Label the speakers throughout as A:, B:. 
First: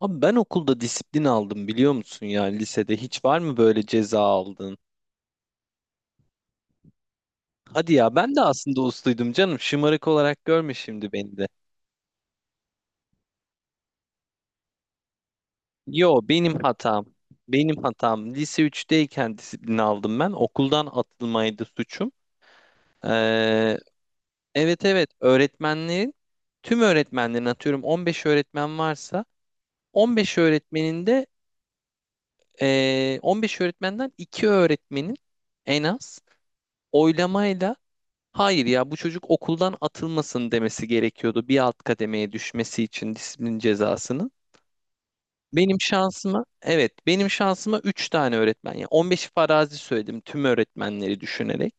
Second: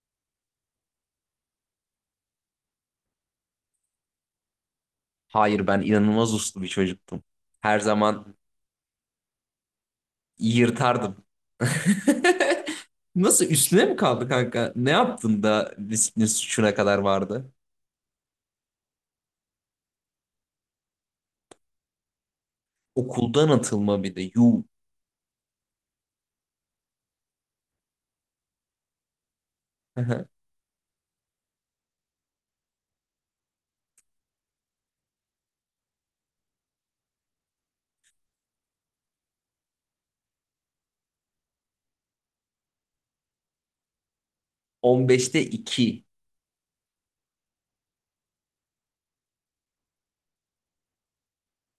A: Abi ben okulda disiplin aldım biliyor musun ya? Lisede hiç var mı, böyle ceza aldın?
B: Hayır ben inanılmaz uslu bir çocuktum. Her
A: Hadi ya,
B: zaman
A: ben de aslında usluydum canım, şımarık olarak görme şimdi
B: yırtardım.
A: beni de.
B: Nasıl üstüne mi kaldı kanka? Ne yaptın da
A: Yo,
B: disiplin
A: benim
B: suçuna kadar
A: hatam.
B: vardı?
A: Benim hatam. Lise üçteyken disiplin aldım ben. Okuldan atılmaydı suçum.
B: Okuldan
A: Ee,
B: atılma bir de. Yuh.
A: evet evet, tüm öğretmenlerin, atıyorum 15 öğretmen varsa, 15 öğretmenin de 15 öğretmenden 2 öğretmenin en az oylamayla, hayır ya, bu çocuk okuldan atılmasın demesi gerekiyordu bir alt kademeye düşmesi için disiplin cezasını.
B: 15'te
A: Benim
B: 2.
A: şansıma, evet, benim şansıma 3 tane öğretmen, ya 15 farazi söyledim tüm öğretmenleri düşünerek.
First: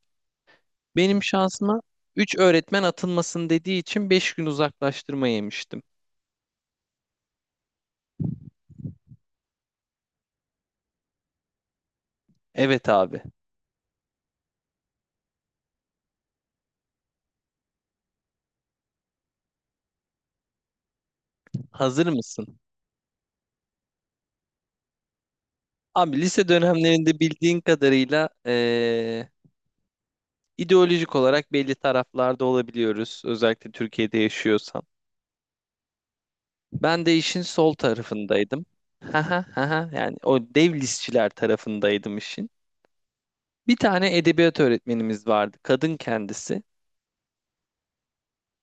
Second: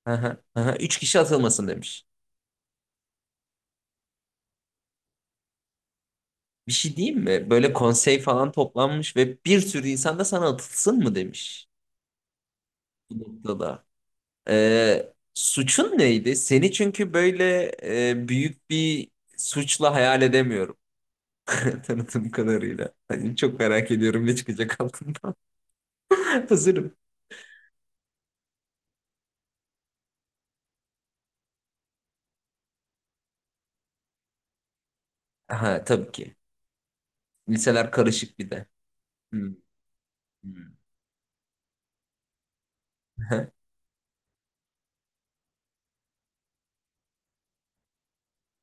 B: Üç kişi
A: Benim
B: atılmasın
A: şansıma
B: demiş.
A: 3 öğretmen atılmasın dediği için 5 gün uzaklaştırma yemiştim.
B: Bir şey diyeyim mi? Böyle konsey falan toplanmış ve bir sürü insan da sana atılsın mı demiş
A: Evet abi,
B: bu noktada. Suçun neydi? Seni çünkü böyle büyük bir suçla hayal edemiyorum.
A: hazır
B: Tanıtım
A: mısın?
B: kadarıyla. Hani çok merak ediyorum ne çıkacak altından.
A: Abi, lise
B: Hazırım.
A: dönemlerinde bildiğin kadarıyla ideolojik olarak belli taraflarda olabiliyoruz, özellikle Türkiye'de yaşıyorsan.
B: Ha tabii ki.
A: Ben de işin sol
B: Liseler karışık bir de.
A: tarafındaydım. Haha,
B: Hmm,
A: haha. Yani o dev
B: hmm.
A: listçiler tarafındaydım işin. Bir tane edebiyat öğretmenimiz vardı, kadın kendisi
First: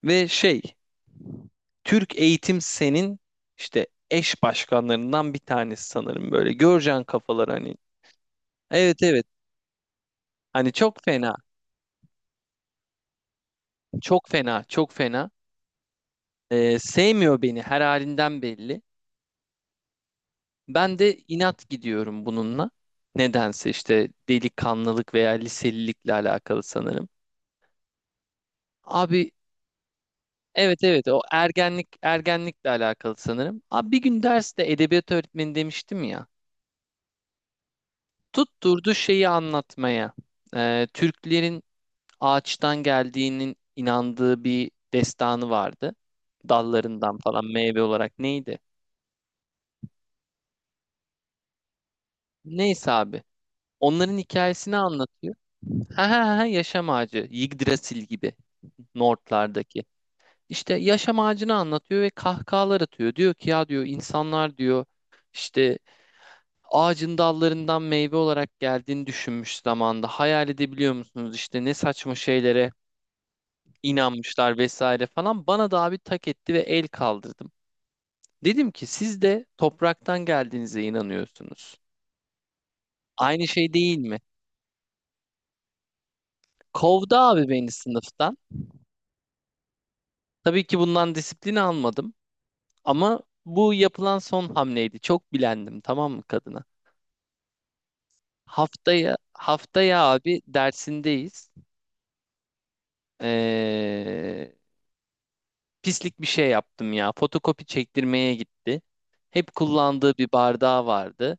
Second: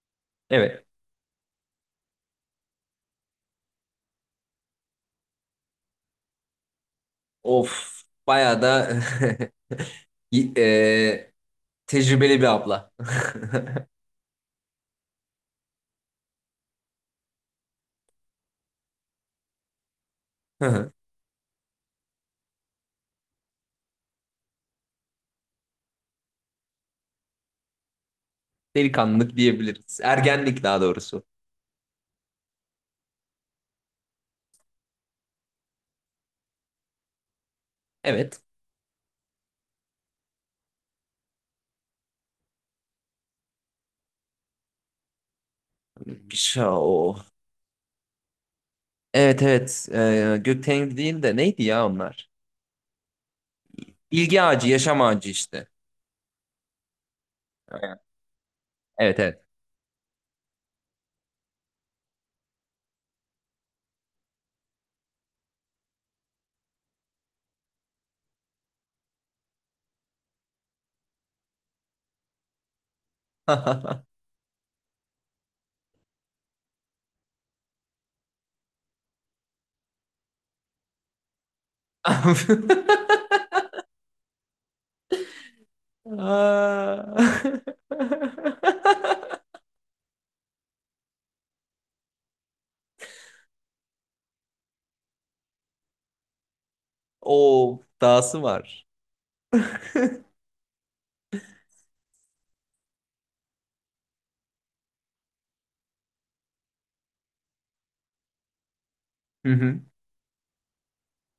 A: ve
B: Evet.
A: Türk Eğitim Sen'in işte eş başkanlarından bir tanesi sanırım, böyle. Göreceğin kafalar hani.
B: Of. Bayağı da
A: Evet evet.
B: y-
A: Hani çok
B: e,
A: fena,
B: tecrübeli bir abla.
A: çok fena, çok fena. Sevmiyor beni, her halinden belli. Ben de inat gidiyorum bununla. Nedense işte delikanlılık veya liselilikle alakalı sanırım. Abi,
B: Delikanlılık diyebiliriz. Ergenlik
A: evet
B: daha
A: evet, o
B: doğrusu.
A: ergenlik, ergenlikle alakalı sanırım. Abi bir gün derste, edebiyat öğretmeni demiştim ya,
B: Evet.
A: tutturdu şeyi anlatmaya. Türklerin ağaçtan geldiğinin inandığı bir destanı vardı.
B: O.
A: Dallarından falan meyve olarak neydi?
B: Evet evet. Gökten değil de neydi ya onlar?
A: Neyse abi. Onların
B: Bilgi ağacı,
A: hikayesini
B: yaşam ağacı
A: anlatıyor.
B: işte.
A: Ha ha ha, yaşam ağacı. Yggdrasil gibi,
B: Evet evet.
A: Nordlardaki. İşte yaşam ağacını anlatıyor ve kahkahalar atıyor. Diyor ki ya, diyor, insanlar, diyor, işte ağacın dallarından meyve olarak geldiğini düşünmüş zamanda. Hayal edebiliyor musunuz? İşte ne saçma şeylere inanmışlar vesaire falan. Bana da abi tak etti ve el kaldırdım. Dedim ki siz de topraktan geldiğinize inanıyorsunuz. Aynı şey değil mi?
B: Aa.
A: Kovdu abi beni sınıftan. Tabii ki bundan disiplin almadım ama bu yapılan son hamleydi. Çok bilendim tamam mı kadına?
B: Oo, dahası var.
A: Haftaya abi dersindeyiz. Ee, Pislik bir şey yaptım ya. Fotokopi çektirmeye gitti.
B: Hı
A: Hep
B: hı.
A: kullandığı bir bardağı vardı.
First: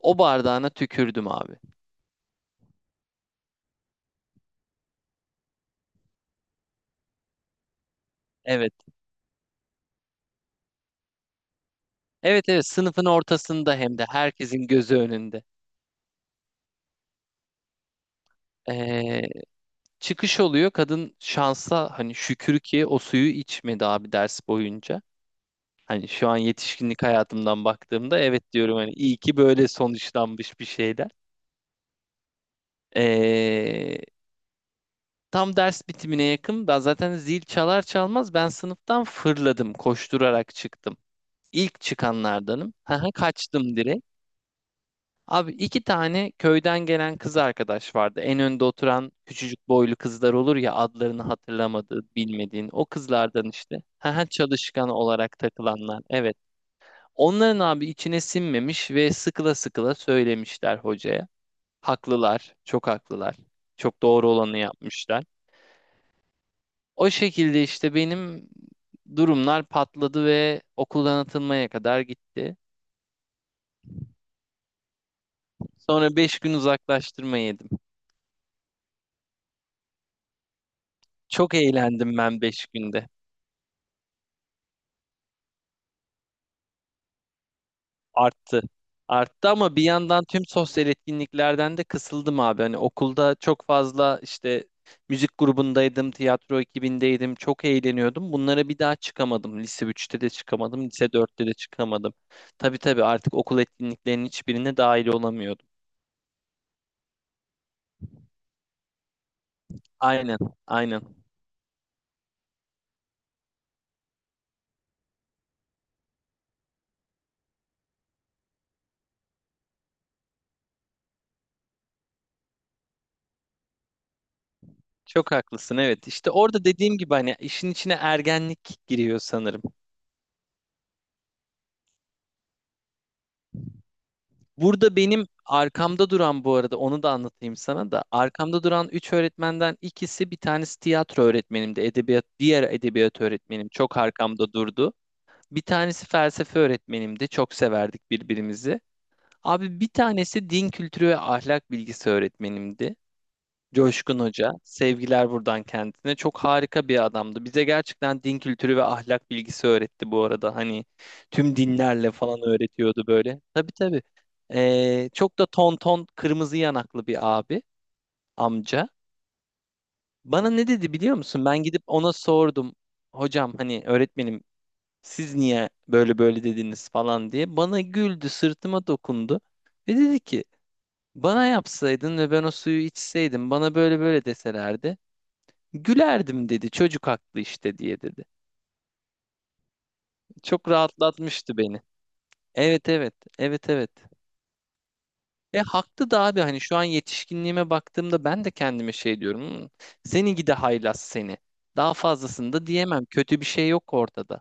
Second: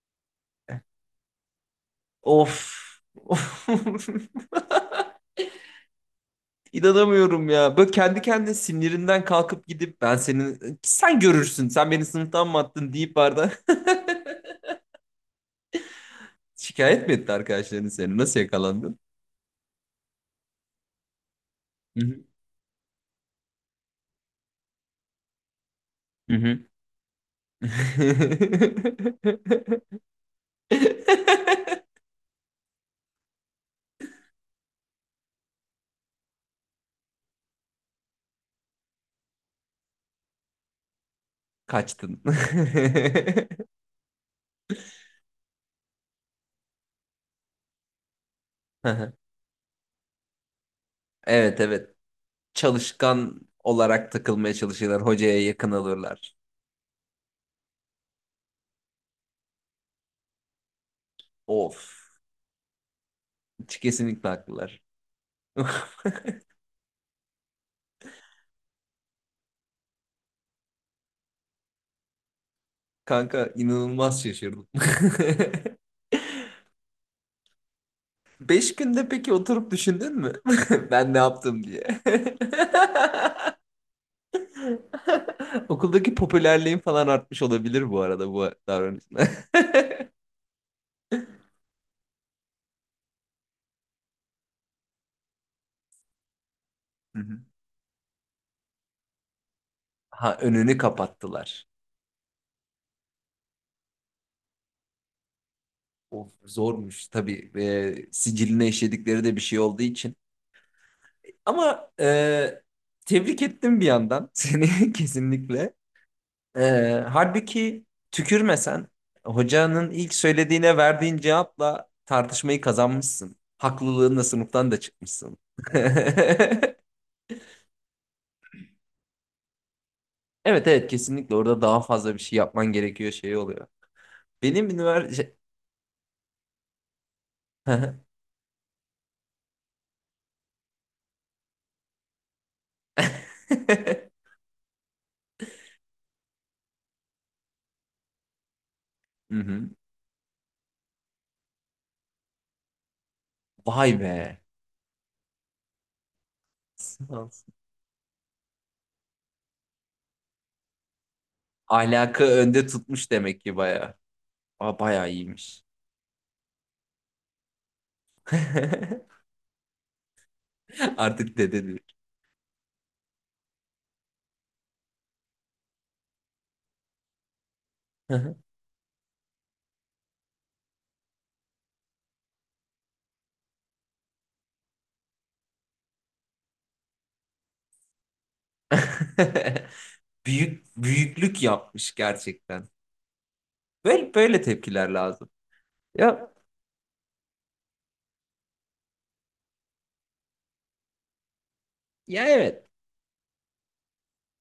A: O bardağına tükürdüm abi.
B: Of. İnanamıyorum ya. Böyle kendi kendine
A: Evet.
B: sinirinden kalkıp gidip ben senin sen görürsün sen beni
A: Evet
B: sınıftan mı
A: evet,
B: attın
A: sınıfın
B: deyip barda
A: ortasında hem de, herkesin gözü önünde.
B: şikayet mi etti arkadaşların seni? Nasıl yakalandın?
A: Ee, Çıkış oluyor. Kadın şansa,
B: Hı
A: hani
B: hı.
A: şükür ki o suyu içmedi abi ders boyunca. Hani şu
B: Hı
A: an
B: hı.
A: yetişkinlik hayatımdan baktığımda evet diyorum, hani iyi ki böyle sonuçlanmış bir şeyler. Ee, Tam ders bitimine yakın, zaten zil çalar çalmaz ben sınıftan fırladım, koşturarak çıktım. İlk
B: Kaçtın.
A: çıkanlardanım. Haha, kaçtım direkt. Abi iki tane köyden gelen kız arkadaş vardı. En önde oturan küçücük boylu kızlar olur ya, adlarını
B: Evet evet.
A: hatırlamadığın, bilmediğin, o
B: Çalışkan
A: kızlardan işte.
B: olarak
A: Haha,
B: takılmaya
A: çalışkan
B: çalışırlar.
A: olarak
B: Hocaya yakın
A: takılanlar.
B: alırlar.
A: Evet. Onların abi içine sinmemiş ve sıkıla sıkıla söylemişler hocaya.
B: Of.
A: Haklılar, çok haklılar. Çok
B: Kesinlikle
A: doğru olanı
B: haklılar.
A: yapmışlar. O şekilde işte benim durumlar patladı ve okuldan atılmaya kadar gitti.
B: Kanka inanılmaz şaşırdım.
A: Sonra 5 gün uzaklaştırma yedim.
B: Beş günde peki oturup düşündün mü? Ben ne
A: Çok
B: yaptım diye.
A: eğlendim ben 5 günde.
B: Okuldaki popülerliğin falan artmış olabilir bu arada bu
A: Arttı.
B: davranışla.
A: Arttı ama bir yandan tüm sosyal etkinliklerden de kısıldım abi. Hani okulda çok fazla işte müzik grubundaydım, tiyatro
B: Hı
A: ekibindeydim.
B: hı.
A: Çok eğleniyordum. Bunlara bir daha çıkamadım. Lise üçte de
B: Ha önünü
A: çıkamadım, lise dörtte de
B: kapattılar.
A: çıkamadım. Tabii tabii, artık okul etkinliklerinin hiçbirine dahil olamıyordum.
B: Of zormuş tabii. Siciline işledikleri de bir şey olduğu için.
A: Aynen, aynen.
B: Ama tebrik ettim bir yandan seni kesinlikle. E, halbuki tükürmesen hocanın ilk söylediğine verdiğin cevapla tartışmayı kazanmışsın. Haklılığınla sınıftan da
A: Çok
B: çıkmışsın.
A: haklısın, evet. İşte orada dediğim gibi, hani işin içine ergenlik giriyor sanırım.
B: Evet evet kesinlikle orada daha fazla bir şey yapman gerekiyor şey oluyor. Benim
A: Burada benim
B: üniversite...
A: arkamda duran, bu arada onu da anlatayım sana
B: Hı
A: da. Arkamda duran üç öğretmenden ikisi, bir tanesi tiyatro öğretmenimdi. Edebiyat, diğer edebiyat öğretmenim çok arkamda durdu. Bir tanesi felsefe öğretmenimdi. Çok severdik birbirimizi.
B: hı.
A: Abi bir tanesi din kültürü ve ahlak bilgisi öğretmenimdi.
B: Vay
A: Coşkun
B: be.
A: Hoca. Sevgiler buradan kendisine. Çok harika bir
B: Sağ
A: adamdı.
B: olsun.
A: Bize gerçekten din kültürü ve ahlak bilgisi öğretti bu arada. Hani tüm dinlerle
B: Ahlakı
A: falan
B: önde
A: öğretiyordu
B: tutmuş demek
A: böyle.
B: ki
A: Tabii
B: bayağı.
A: tabii.
B: Aa, bayağı
A: Çok da
B: iyiymiş.
A: ton ton kırmızı yanaklı bir abi, amca. Bana ne dedi biliyor
B: Artık
A: musun? Ben
B: dede
A: gidip ona sordum. Hocam hani, öğretmenim, siz niye böyle böyle dediniz falan diye. Bana
B: Hı
A: güldü,
B: hı.
A: sırtıma dokundu. Ve dedi ki bana yapsaydın ve ben o suyu içseydim, bana böyle böyle deselerdi, gülerdim, dedi. Çocuk haklı işte, diye dedi.
B: Büyük
A: Çok
B: büyüklük
A: rahatlatmıştı beni.
B: yapmış gerçekten.
A: Evet evet. Evet evet.
B: Böyle böyle tepkiler lazım.
A: E haklı da
B: Ya
A: abi, hani şu an yetişkinliğime baktığımda ben de kendime şey diyorum. "Hmm, seni gide haylaz seni." Daha
B: ya
A: fazlasını da
B: evet.
A: diyemem. Kötü bir şey yok ortada.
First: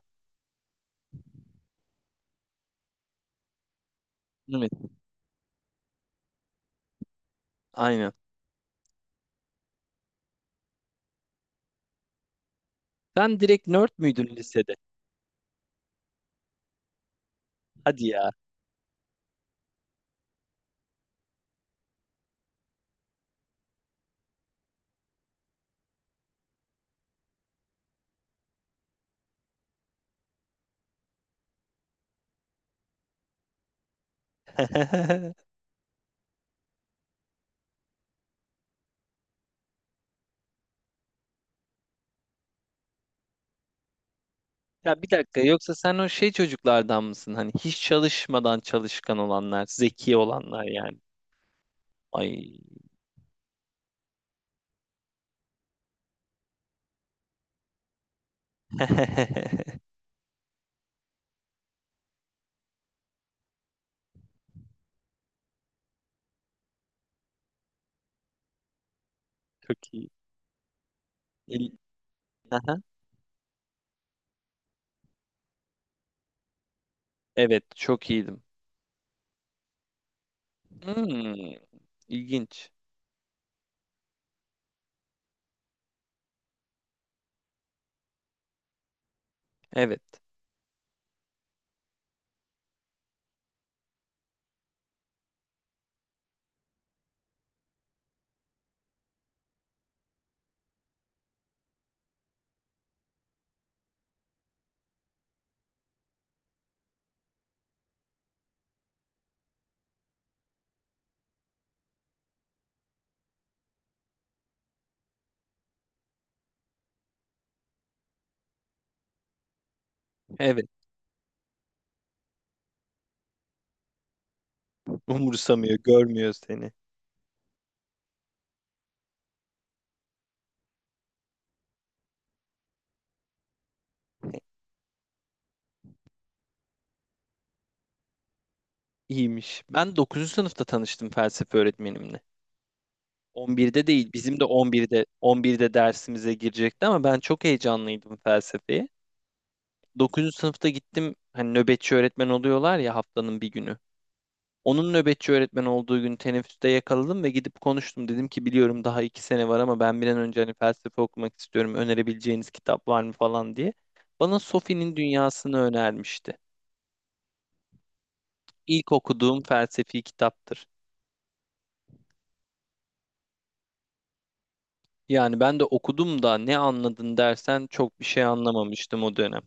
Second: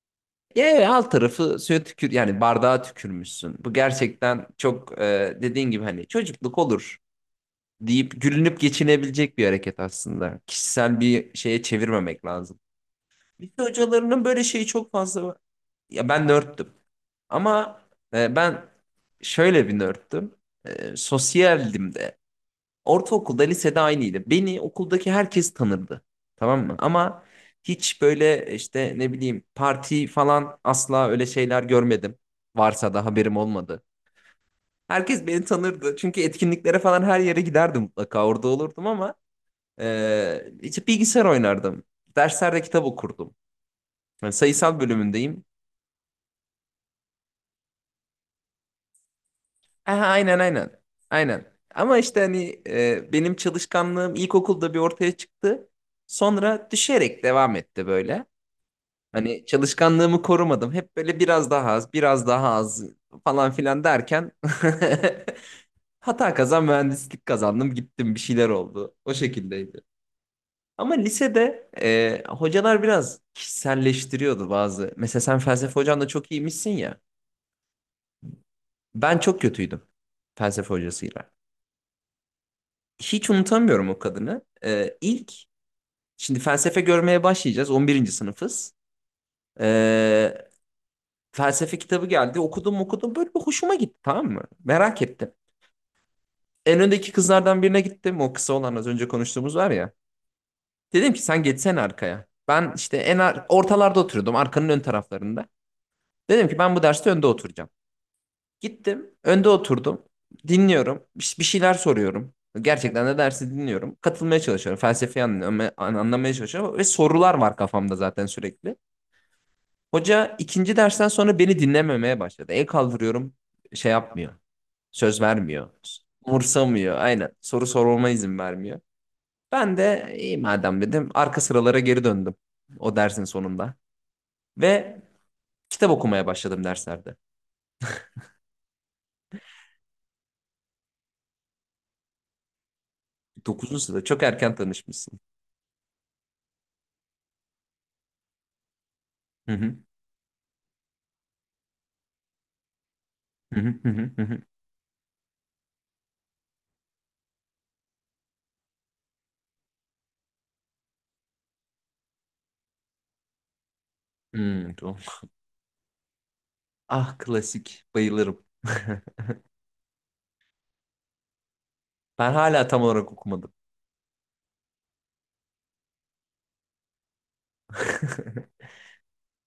B: Ya evet, alt tarafı suya tükür yani bardağa tükürmüşsün. Bu gerçekten
A: Evet.
B: çok dediğin gibi hani çocukluk olur
A: Aynen.
B: deyip gülünüp geçinebilecek bir hareket aslında. Kişisel bir şeye çevirmemek lazım.
A: Sen
B: Lise
A: direkt nerd
B: hocalarının
A: müydün
B: böyle şeyi
A: lisede?
B: çok fazla var. Ya ben nörttüm. Ama
A: Hadi ya.
B: ben şöyle bir nörttüm. Sosyaldim de. Ortaokulda, lisede aynıydı. Beni okuldaki herkes tanırdı. Tamam mı? Ama hiç böyle işte ne bileyim parti falan asla öyle şeyler görmedim. Varsa da haberim olmadı. Herkes beni tanırdı. Çünkü etkinliklere falan her yere giderdim mutlaka. Orada olurdum ama işte bilgisayar oynardım. Derslerde kitap okurdum. Yani sayısal
A: Ya bir dakika,
B: bölümündeyim.
A: yoksa sen o şey çocuklardan mısın? Hani hiç çalışmadan çalışkan olanlar,
B: Aha,
A: zeki
B: aynen
A: olanlar
B: aynen.
A: yani.
B: Aynen. Ama işte
A: Ay.
B: hani benim çalışkanlığım ilkokulda bir ortaya çıktı. Sonra düşerek devam etti böyle. Hani çalışkanlığımı korumadım. Hep böyle biraz daha az, biraz daha az falan filan derken hata kazan mühendislik kazandım. Gittim bir şeyler oldu. O
A: Çok
B: şekildeydi.
A: iyi.
B: Ama lisede
A: İl-
B: hocalar biraz kişiselleştiriyordu bazı. Mesela sen felsefe hocan da çok iyiymişsin ya.
A: Evet, çok iyiydim.
B: Ben çok kötüydüm felsefe hocasıyla.
A: Hmm, ilginç.
B: Hiç unutamıyorum o kadını. Şimdi felsefe görmeye başlayacağız. 11'inci sınıfız.
A: Evet,
B: E, felsefe kitabı geldi. Okudum okudum böyle bir hoşuma gitti tamam mı? Merak ettim. En öndeki kızlardan birine gittim. O kısa olan az önce konuştuğumuz var ya. Dedim ki sen geçsene arkaya. Ben işte ortalarda oturuyordum. Arkanın ön taraflarında. Dedim ki ben bu derste önde oturacağım. Gittim. Önde oturdum. Dinliyorum. Bir şeyler soruyorum. Gerçekten de dersi dinliyorum. Katılmaya çalışıyorum. Felsefeyi anlamaya çalışıyorum. Ve sorular var kafamda zaten sürekli. Hoca
A: evet.
B: ikinci dersten sonra beni dinlememeye başladı. El kaldırıyorum şey yapmıyor. Söz vermiyor.
A: Umursamıyor, görmüyor seni.
B: Umursamıyor. Aynen. Soru sorulma izin vermiyor. Ben de iyi madem dedim. Arka sıralara geri döndüm. O dersin sonunda. Ve kitap okumaya başladım derslerde.
A: İyiymiş. Ben dokuzuncu sınıfta tanıştım felsefe öğretmenimle.
B: Dokuzuncu
A: 11'de
B: sırada
A: değil,
B: çok
A: bizim de
B: erken
A: 11'de
B: tanışmışsın.
A: 11'de dersimize girecekti ama ben çok heyecanlıydım felsefeye.
B: Hı hı,
A: Dokuzuncu sınıfta gittim, hani nöbetçi öğretmen oluyorlar ya haftanın bir
B: hı hı,
A: günü.
B: hı hı, hı hı.
A: Onun nöbetçi öğretmen olduğu gün teneffüste yakaladım ve gidip konuştum. Dedim ki biliyorum daha 2 sene var ama ben bir an önce hani felsefe okumak istiyorum, önerebileceğiniz kitap var mı falan diye. Bana
B: Hmm,
A: Sophie'nin
B: tamam.
A: Dünyası'nı önermişti.
B: Ah klasik. Bayılırım.
A: İlk okuduğum felsefi kitaptır.
B: Ben hala tam olarak okumadım.
A: Yani ben de okudum da, ne anladın dersen, çok bir şey anlamamıştım o dönem.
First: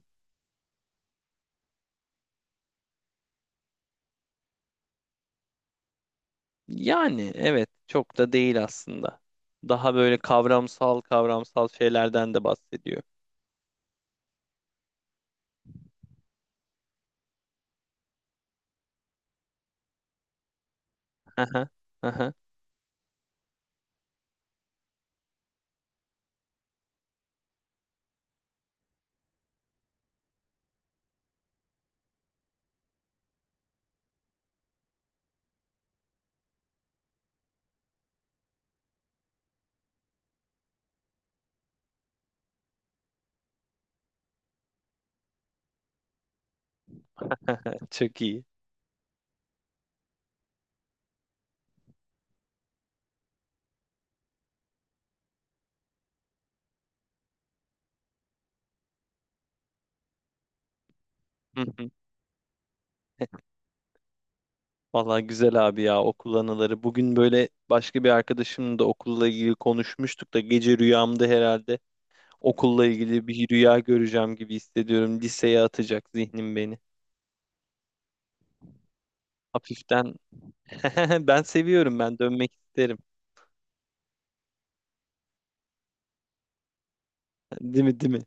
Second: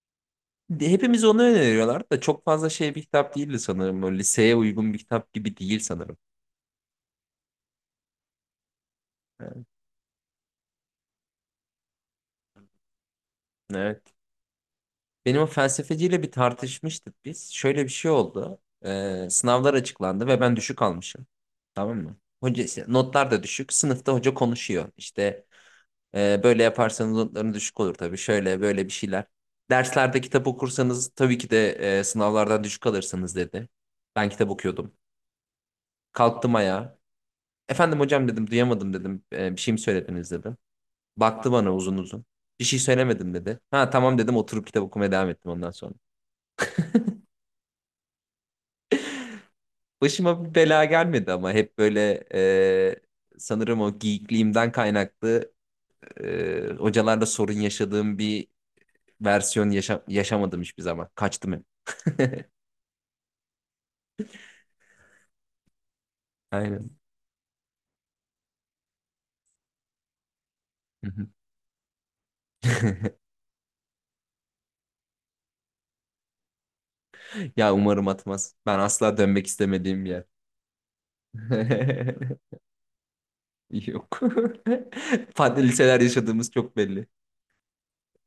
B: Hepimiz onu öneriyorlar da çok fazla şey bir kitap değildi sanırım. Böyle liseye uygun bir kitap gibi değil sanırım.
A: Yani evet, çok da değil aslında. Daha böyle kavramsal kavramsal şeylerden de bahsediyor.
B: Evet. Benim o felsefeciyle bir tartışmıştık biz. Şöyle bir şey oldu. Sınavlar açıklandı ve ben düşük almışım.
A: Aha,
B: Tamam mı?
A: aha,
B: Hoca işte, notlar da düşük. Sınıfta hoca konuşuyor. İşte böyle yaparsanız notların düşük olur tabii. Şöyle böyle bir şeyler. Derslerde kitap okursanız tabii ki de sınavlardan düşük alırsınız dedi. Ben kitap okuyordum. Kalktım ayağa. Efendim hocam dedim duyamadım dedim. "Bir şey mi söylediniz dedim. Baktı bana uzun uzun. Bir şey söylemedim dedi. Ha tamam dedim oturup kitap okumaya devam ettim ondan sonra.
A: çok iyi.
B: Başıma bir bela gelmedi ama hep böyle sanırım o geekliğimden kaynaklı hocalarla sorun yaşadığım bir versiyon yaşamadım hiçbir zaman. Kaçtım
A: Hı
B: hep.
A: hı. Vallahi güzel abi ya, okul anıları.
B: Aynen.
A: Bugün böyle başka bir arkadaşımla da okulla ilgili konuşmuştuk da, gece
B: Hı hı.
A: rüyamda herhalde okulla ilgili bir rüya göreceğim gibi hissediyorum. Liseye atacak zihnim beni.
B: Ya umarım atmaz. Ben asla dönmek istemediğim bir
A: Hafiften
B: yer.
A: ben seviyorum, ben dönmek isterim.
B: Yok. Farklı liseler yaşadığımız çok belli.
A: Değil mi, değil mi?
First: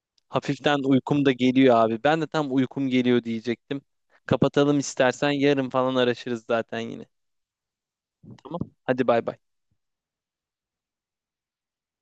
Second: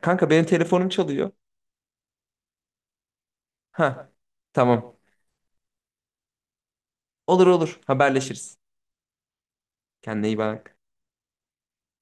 B: Kanka benim
A: Hafiften
B: telefonum
A: uykum
B: çalıyor.
A: da geliyor abi. Ben de tam uykum geliyor diyecektim.
B: Ha,
A: Kapatalım
B: tamam.
A: istersen, yarın falan araşırız zaten yine.
B: Olur olur haberleşiriz.
A: Tamam. Hadi bay bay.
B: Kendine iyi bak.